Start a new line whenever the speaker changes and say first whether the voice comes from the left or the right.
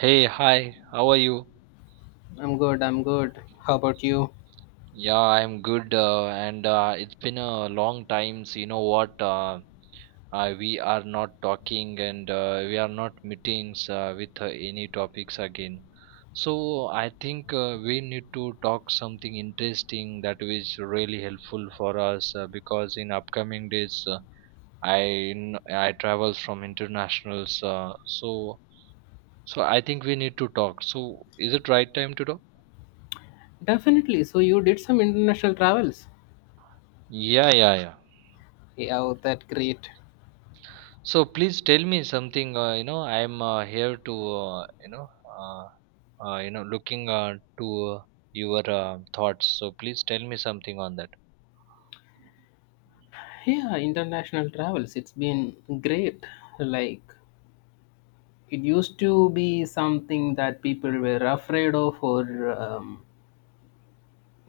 right: Hey, hi, how are you?
left: I'm good, I'm good. How about you?
right: Yeah, I'm good, and it's been a long time. So you know what? We are not talking and we are not meetings with any topics again. So I think we need to talk something interesting that is really helpful for us because in upcoming days I I travel from internationals. So I think we need to talk. So is it right time to talk?
left: Definitely. So you did some international travels.
right: Yeah, yeah, yeah.
left: Yeah, oh, that great.
right: So please tell me something. You know, I'm here to uh, looking to your thoughts. So please tell me something on that.
left: Yeah, international travels. It's been great. Like it used to be something that people were afraid of, or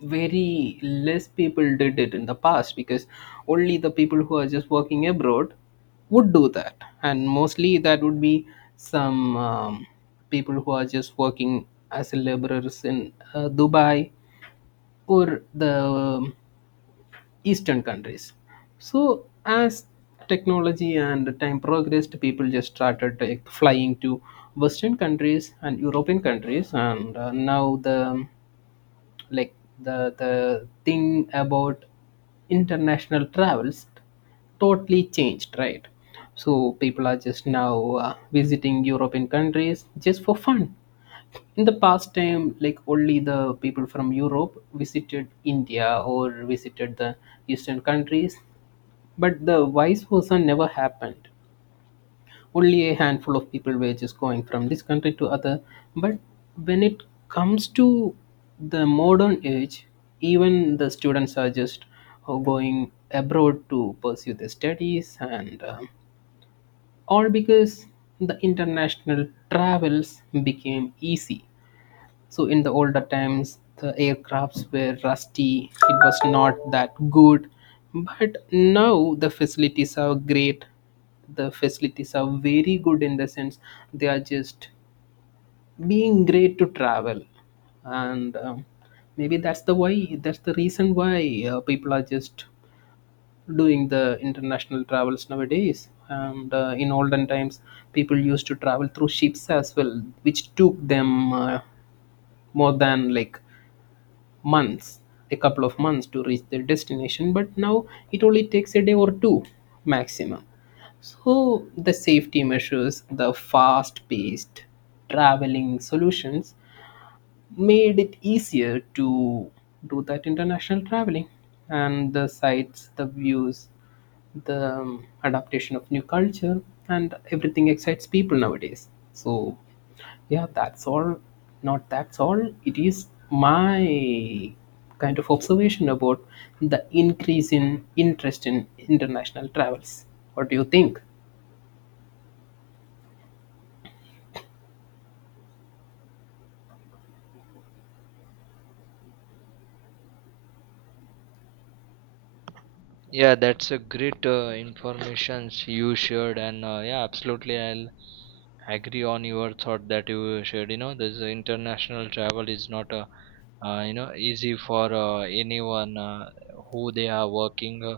left: very less people did it in the past because only the people who are just working abroad would do that, and mostly that would be some people who are just working as laborers in Dubai or the eastern countries. So as technology and time progressed, people just started, like, flying to western countries and european countries, and now the, like, the thing about international travels totally changed, right? So people are just now visiting european countries just for fun. In the past time, like, only the people from Europe visited India or visited the eastern countries, but the vice versa never happened. Only a handful of people were just going from this country to other. But when it comes to the modern age, even the students are just going abroad to pursue their studies, and all because the international travels became easy. So in the older times, the aircrafts were rusty. It was not that good, but now the facilities are great. The facilities are very good in the sense they are just being great to travel, and maybe that's the why. That's the reason why people are just doing the international travels nowadays. And in olden times, people used to travel through ships as well, which took them. More than, like, months, a couple of months to reach their destination, but now it only takes a day or two maximum. So the safety measures, the fast paced traveling solutions made it easier to do that international traveling, and the sights, the views, the adaptation of new culture and everything excites people nowadays. So yeah, that's all. Not that's all. It is my kind of observation about the increase in interest in international travels. What do you think?
right: Yeah, that's a great informations you shared, and yeah, absolutely, I'll agree on your thought that you shared. You know, this international travel is not a you know easy for anyone who they are working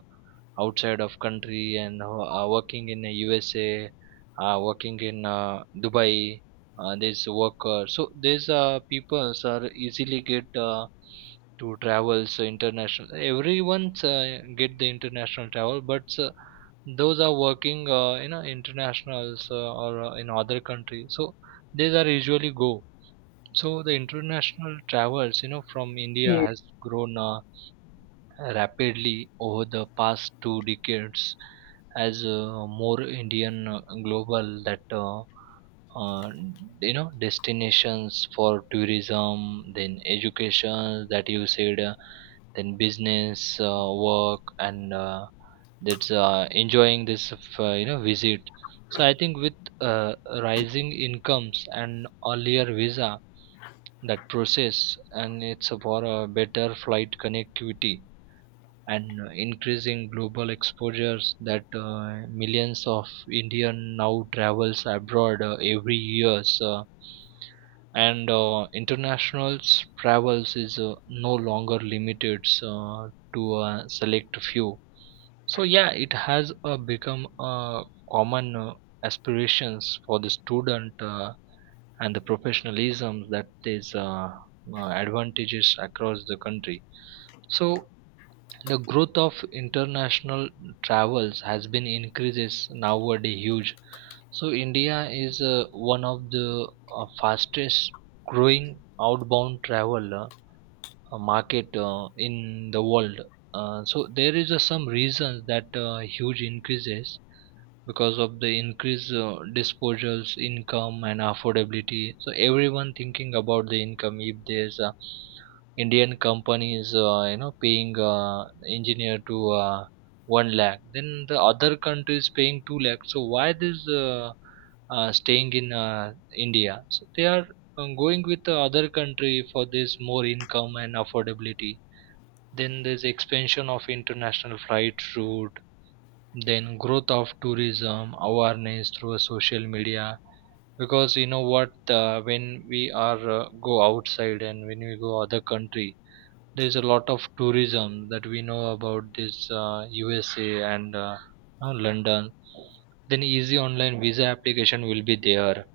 right: outside of country and who are working in the USA, working in Dubai. There's worker, so these peoples are easily get. To travels international everyone's get the international travel but those are working you know internationals or in other country so these are usually go so the international travels you know from india
left: Yeah.
right: has grown rapidly over the past two decades as more indian global that uh, you know destinations for tourism then education that you said then business work and that's enjoying this you know visit so I think with uh, rising incomes and earlier visa that process and it's for a better flight connectivity and increasing global exposures that millions of indian now travels abroad every year. So, and international travels is no longer limited to a select few so yeah it has become a common aspirations for the student and the professionalism that is advantages across the country so the growth of international travels has been increases nowadays huge so India is one of the fastest growing outbound travel market in the world. So there is some reasons that huge increases because of the increased disposals income and affordability so everyone thinking about the income if there's indian companies you know paying engineer to 1 lakh then the other country is paying 2 lakh so why this staying in india so they are going with the other country for this more income and affordability then there's expansion of international flight route then growth of tourism awareness through social media because you know what when we are go outside and when we go other country there is a lot of tourism that we know about this usa and london then easy online visa application will be there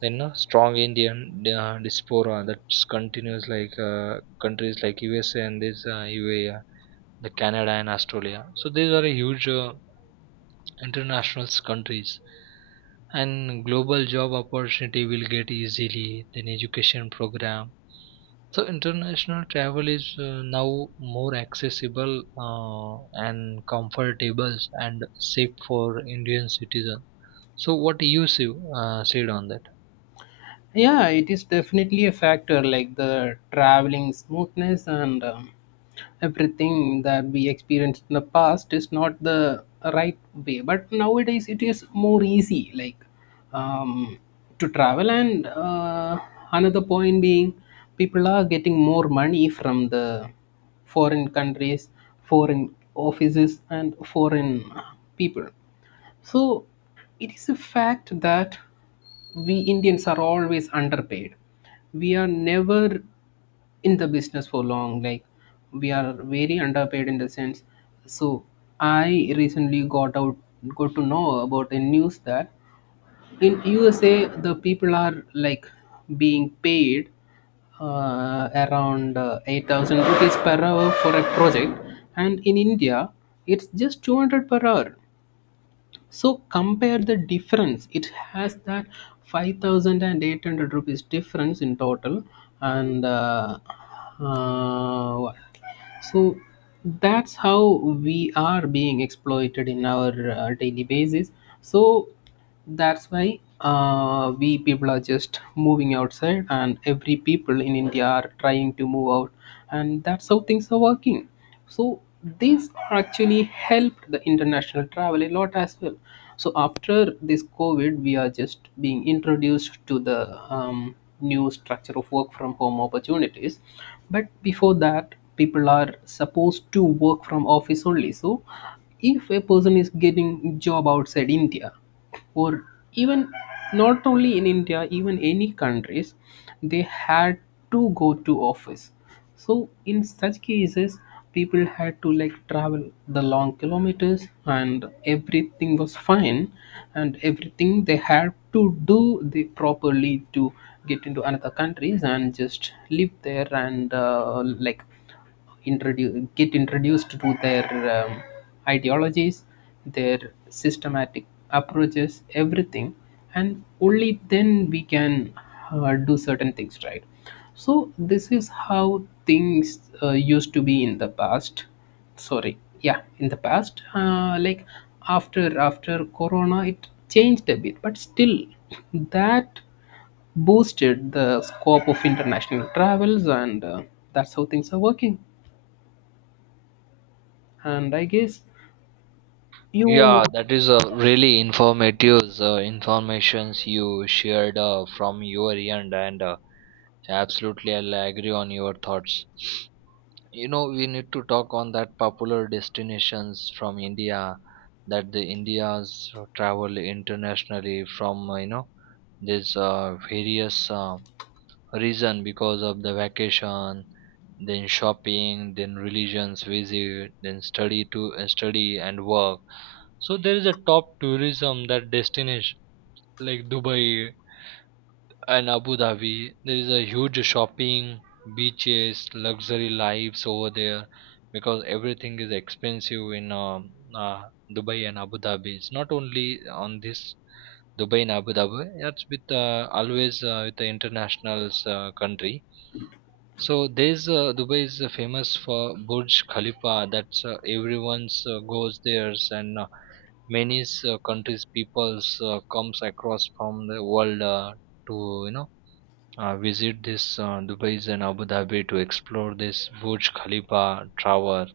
right: then strong indian diaspora that continues like countries like usa and this ua the canada and australia so these are a huge international countries and global job opportunity will get easily then education program so international travel is now more accessible and comfortable and safe for indian citizens so what you see, said on that.
left: Yeah, it is definitely a factor, like the traveling smoothness and everything that we experienced in the past is not the right way. But nowadays it is more easy, like um, to travel. And another point being, people are getting more money from the foreign countries, foreign offices, and foreign people. So it is a fact that we Indians are always underpaid. We are never in the business for long. Like, we are very underpaid in the sense. So I recently got to know about a news that in USA the people are like being paid around 8000 rupees per hour for a project, and in India it's just 200 per hour. So compare the difference it has. That 5800 rupees difference in total, and what? So that's how we are being exploited in our daily basis. So that's why we people are just moving outside, and every people in india are trying to move out, and that's how things are working. So these actually helped the international travel a lot as well. So after this covid, we are just being introduced to the um, new structure of work from home opportunities, but before that, people are supposed to work from office only. So if a person is getting job outside india, or even, not only in India, even any countries, they had to go to office. So in such cases, people had to like travel the long kilometers, and everything was fine, and everything they had to do they properly to get into another countries and just live there, and like, introduce get introduced to their um, ideologies, their systematic approaches, everything, and only then we can do certain things, right? So this is how things used to be in the past. Sorry, yeah, in the past like, after corona it changed a bit, but still that boosted the scope of international travels, and that's how things are working. And I guess
right: Yeah,
left: you—
right: that is a really informative informations you shared from your end, and absolutely I'll agree on your thoughts. You know we need to talk on that popular destinations from india that the Indians travel internationally from you know this various reason because of the vacation then shopping then religions visit then study and work so there is a top tourism that destination like dubai and Abu Dhabi. There is a huge shopping, beaches, luxury lives over there because everything is expensive in Dubai and Abu Dhabi. It's not only on this Dubai and Abu Dhabi. That's with always with the internationals country. So there's Dubai is famous for Burj Khalifa. That's everyone's goes there, and many countries peoples comes across from the world to you know visit this Dubai's and Abu Dhabi to explore this Burj Khalifa Tower.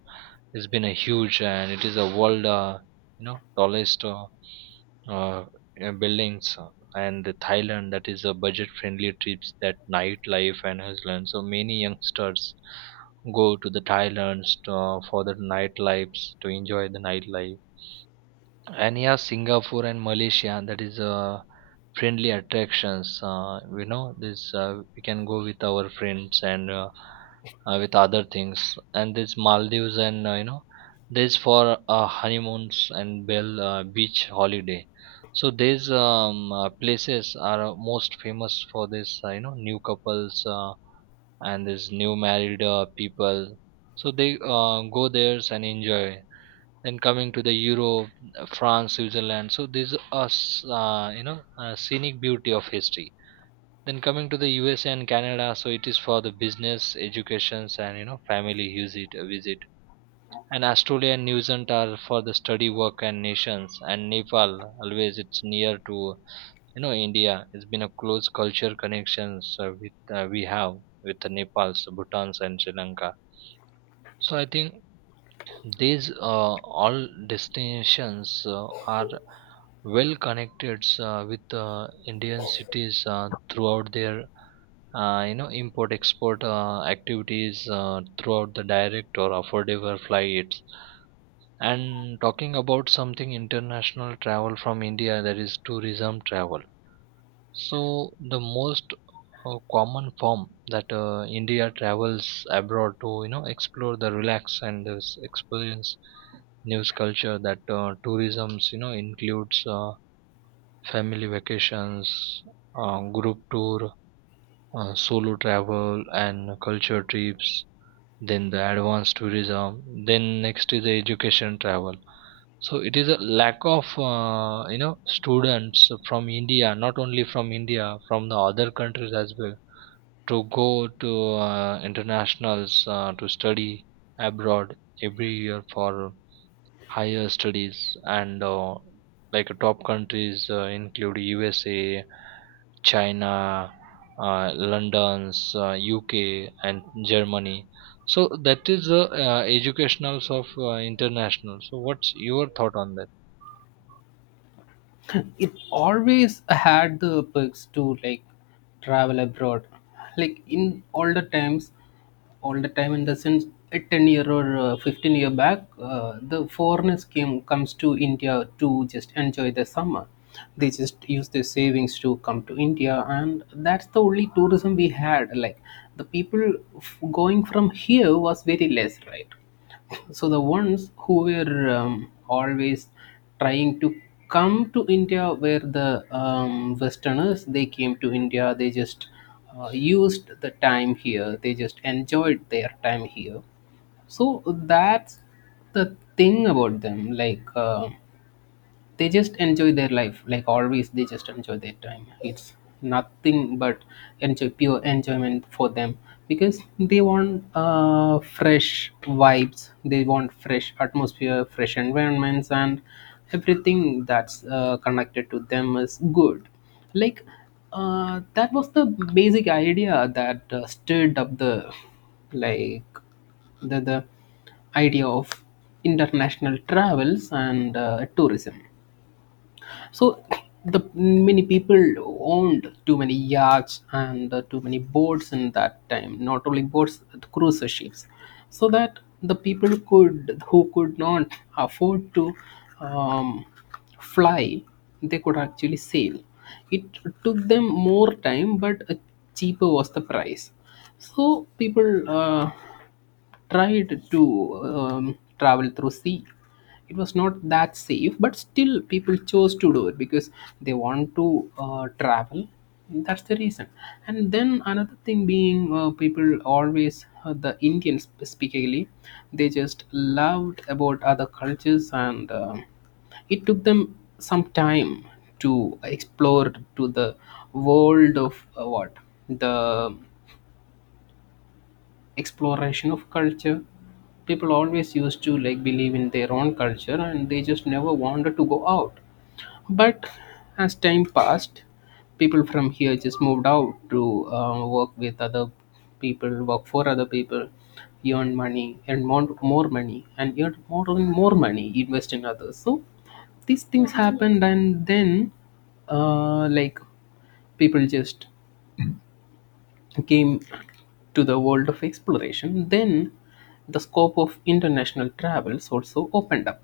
right: It's been a huge and it is a world, you know, tallest uh, buildings. And the Thailand, that is a budget-friendly trips that nightlife and Iceland. So many youngsters go to the Thailand to, for the nightlives to enjoy the nightlife. And yeah, Singapore and Malaysia, that is a friendly attractions you know this we can go with our friends and with other things and this maldives and you know this for honeymoons and bell beach holiday so these places are most famous for this you know new couples and this new married people so they go there and enjoy then coming to the Europe, France, Switzerland. So these are you know scenic beauty of history. Then coming to the USA and Canada, so it is for the business, educations, and you know family visit. And Australia and New Zealand are for the study, work, and nations. And Nepal, always it's near to you know India. It's been a close culture connections with we have with the Nepal, Bhutan, and Sri Lanka. So I think these all destinations are well connected with Indian cities throughout their you know import export activities throughout the direct or affordable flights. And talking about something international travel from India, that is tourism travel. So the most common form that India travels abroad to, you know, explore the relax and this experience news culture that tourism's, you know, includes family vacations, group tour, solo travel, and culture trips. Then the advanced tourism. Then next is the education travel so it is a lack of you know students from India, not only from India, from the other countries as well, to go to internationals to study abroad every year for higher studies and like top countries include USA, China, London's, UK, and Germany. So that is the educationals of international. So what's your thought on that?
left: And it always had the perks to, like, travel abroad, like in older times, all the time, in the sense, a 10 year or 15-year back, the foreigners came comes to india to just enjoy the summer. They just use their savings to come to india, and that's the only tourism we had. Like, the people going from here was very less, right? So the ones who were always trying to come to India, where the Westerners, they came to India, they just used the time here, they just enjoyed their time here. So that's the thing about them, like. They just enjoy their life, like, always they just enjoy their time. It's nothing but enjoy, pure enjoyment for them, because they want fresh vibes, they want fresh atmosphere, fresh environments, and everything that's connected to them is good. Like, that was the basic idea that stirred up the, like, the idea of international travels and tourism. So the many people owned too many yachts and too many boats in that time. Not only boats, but cruise ships, so that the people could, who could not afford to um, fly, they could actually sail. It took them more time, but cheaper was the price. So people tried to travel through sea. It was not that safe, but still people chose to do it because they want to travel. That's the reason. And then another thing being people always the indians specifically, they just loved about other cultures, and um, it took them some time to explore to the world of what, the exploration of culture. People always used to like believe in their own culture, and they just never wanted to go out. But as time passed, people from here just moved out to work with other people, work for other people, earn money, earn more money, and earn more and more money, invest in others. So these things happened, and then like, people just came to the world of exploration, then the scope of international travels also opened up.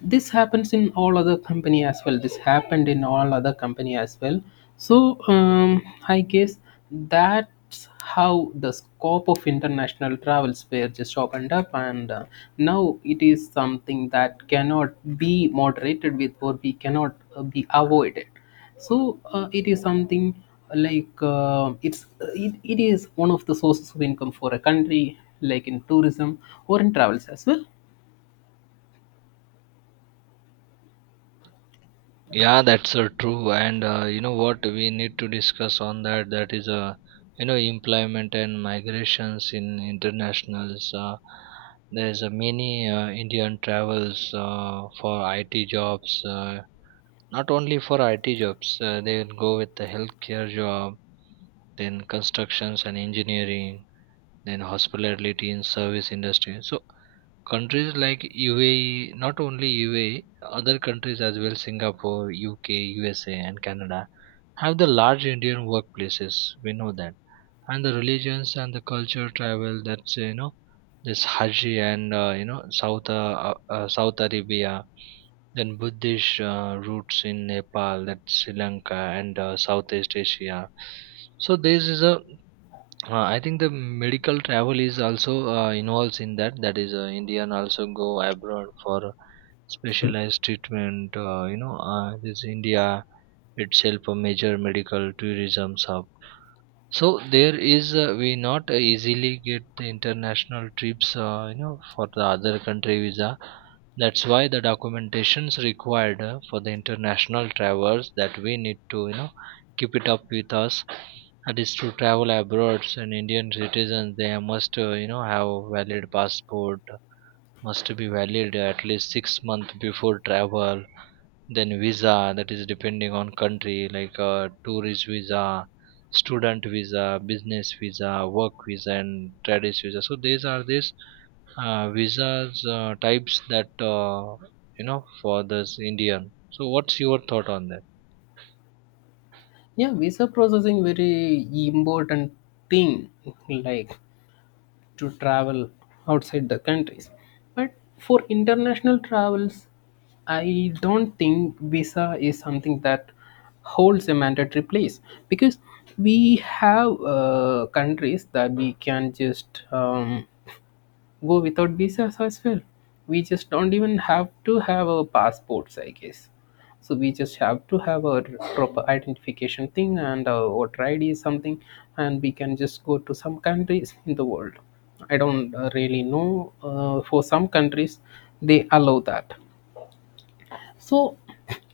left: This happens in all other company as well. This happened in all other company as well. So I guess that's how the scope of international travels were just opened up, and now it is something that cannot be moderated with, or we cannot be avoided. So it is something like, it's it is one of the sources of income for a country, like in tourism or in travels as well.
right: Yeah, that's true. And you know what we need to discuss on that that is you know employment and migrations in internationals. There's many Indian travels for IT jobs. Not only for IT jobs, they will go with the healthcare job, then constructions and engineering, then hospitality and service industry. So countries like UAE, not only UAE, other countries as well, Singapore, UK, USA, and Canada, have the large Indian workplaces. We know that. And the religions and the culture travel that's, you know, this Haji and, you know, South Arabia, then Buddhist roots in Nepal, that's Sri Lanka, and Southeast Asia. So this is a I think the medical travel is also involves in that. That is, Indian also go abroad for specialized treatment. You know, this India itself a major medical tourism hub. So there is we not easily get the international trips, you know, for the other country visa. That's why the documentations required for the international travelers that we need to, you know, keep it up with us. That is to travel abroad, so Indian citizens they must, you know, have valid passport, must be valid at least 6 months before travel then visa that is depending on country like tourist visa student visa business visa work visa and trades visa so these are these visas types that you know for this indian so what's your thought on that.
left: Yeah, visa processing, very important thing, like, to travel outside the countries. But for international travels, I don't think visa is something that holds a mandatory place, because we have countries that we can just go without visas as well. We just don't even have to have our passports, I guess. So we just have to have our proper identification thing, and our voter ID is something, and we can just go to some countries in the world. I don't really know. For some countries, they allow that. So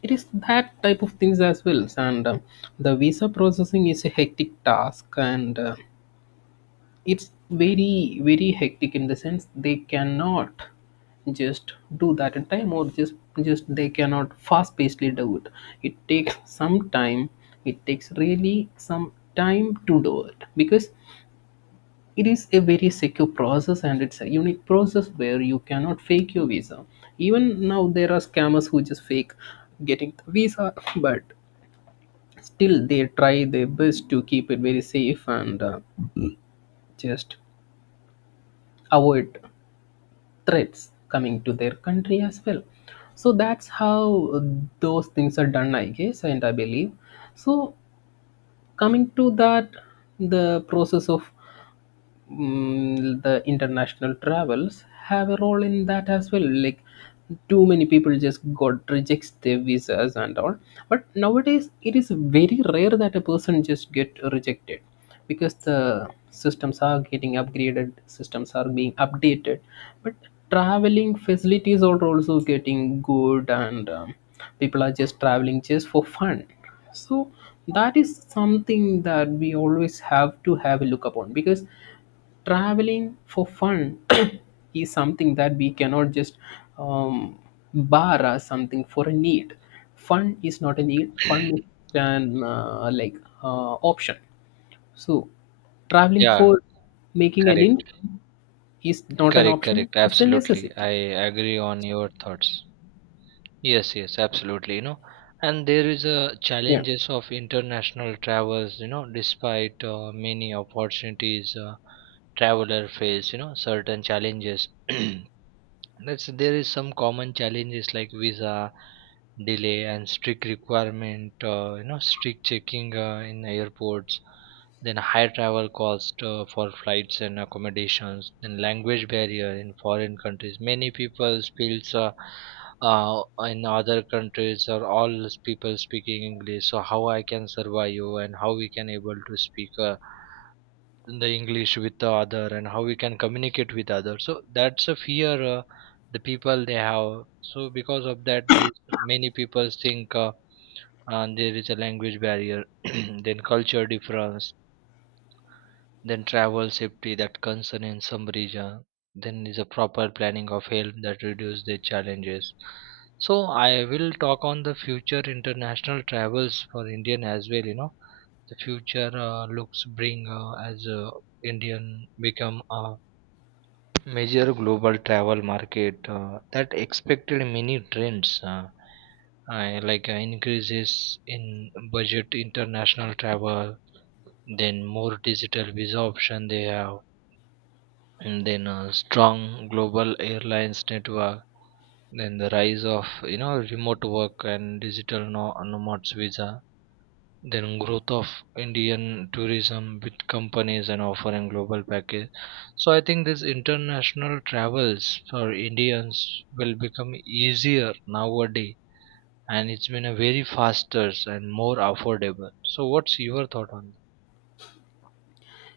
left: it is that type of things as well. And the visa processing is a hectic task, and. It's very hectic in the sense they cannot just do that in time, or just they cannot fast pacedly do it. It takes some time, it takes really some time to do it, because it is a very secure process, and it's a unique process where you cannot fake your visa. Even now, there are scammers who just fake getting the visa, but still they try their best to keep it very safe and just avoid threats coming to their country as well. So that's how those things are done, I guess, and I believe. So coming to that, the process of the international travels have a role in that as well, like, too many people just got rejects their visas and all. But nowadays it is very rare that a person just get rejected, because the systems are getting upgraded, systems are being updated. But traveling facilities are also getting good, and people are just traveling just for fun. So that is something that we always have to have a look upon, because traveling for fun is something that we cannot just um, bar as something for a need. Fun is not a need. Fun is an like, option. So traveling
right: Yeah,
left: for making an
right: correct,
left: income is not an
right: correct,
left: option.
right: correct,
left: It's a
right: absolutely,
left: necessity.
right: I agree on your thoughts. Yes, yes, absolutely. You know, and there is a
left: Yeah.
right: challenges of international travels. You know, despite many opportunities, traveler face you know certain challenges. Let's there is some common challenges like visa delay and strict requirement, you know, strict checking in airports, then high travel cost for flights and accommodations, then language barrier in foreign countries. Many people speaks in other countries are all people speaking English. So how I can survive you and how we can able to speak. In the english with the other and how we can communicate with others so that's a fear the people they have so because of that this many people think there is a language barrier. Then culture difference then travel safety that concern in some region then is a proper planning of help that reduce the challenges so I will talk on the future international travels for indian as well you know the future looks bring as indian become a major global travel market that expected many trends like increases in budget international travel then more digital visa option they have and then strong global airlines network then the rise of you know remote work and digital nomads visa then growth of Indian tourism with companies and offering global package. So I think this international travels for Indians will become easier nowadays and it's been a very faster and more affordable. So what's your thought on that?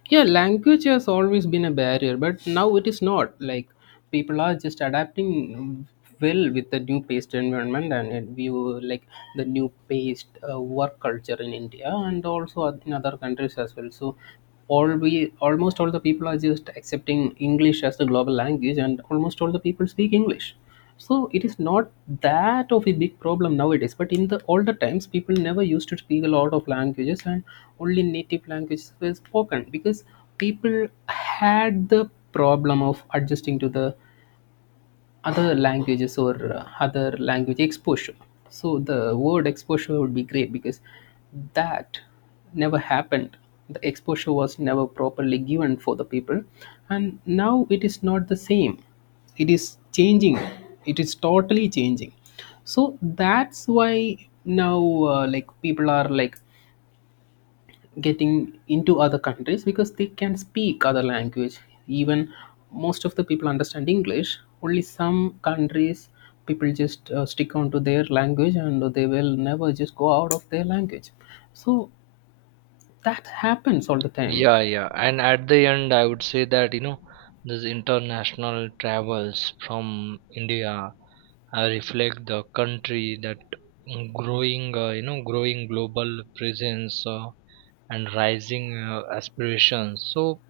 left: Yeah, language has always been a barrier, but now it is not. Like, people are just adapting well with the new paste environment, and it, we were like the new paste work culture in india and also in other countries as well. So all, we almost all the people are just accepting english as the global language, and almost all the people speak english. So it is not that of a big problem nowadays, but in the older times people never used to speak a lot of languages, and only native languages were spoken, because people had the problem of adjusting to the other languages or other language exposure. So the word exposure would be great, because that never happened. The exposure was never properly given for the people, and now it is not the same. It is changing. It is totally changing. So that's why now like, people are like getting into other countries because they can speak other language. Even most of the people understand english. Only some countries, people just stick on to their language, and they will never just go out of their language. So that happens all the time.
right: Yeah, yeah. And at the end, I would say that, you know, these international travels from India reflect the country that growing, you know, growing global presence and rising aspirations. So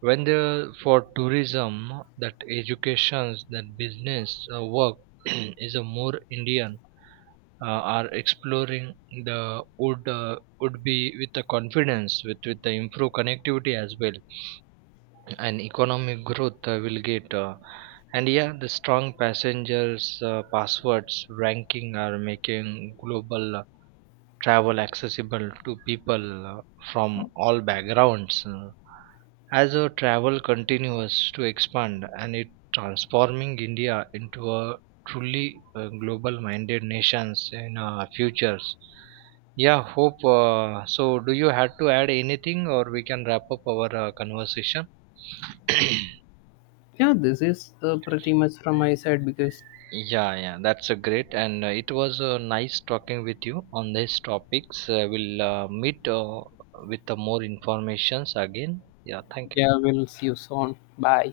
right: when the for tourism, that educations, that business work is a more Indian are exploring the would be with the confidence with the improved connectivity as well and economic growth will get and yeah the strong passengers passwords ranking are making global travel accessible to people from all backgrounds as a travel continues to expand and it transforming india into a truly global minded nations in futures. Yeah, hope so, do you have to add anything or we can wrap up our conversation?
left: Yeah, this is pretty much from my side because—
right: Yeah, yeah, that's a great, and it was nice talking with you on these topics. We'll meet with more informations again. Yeah, thank you.
left: Yeah, we'll see you soon, bye.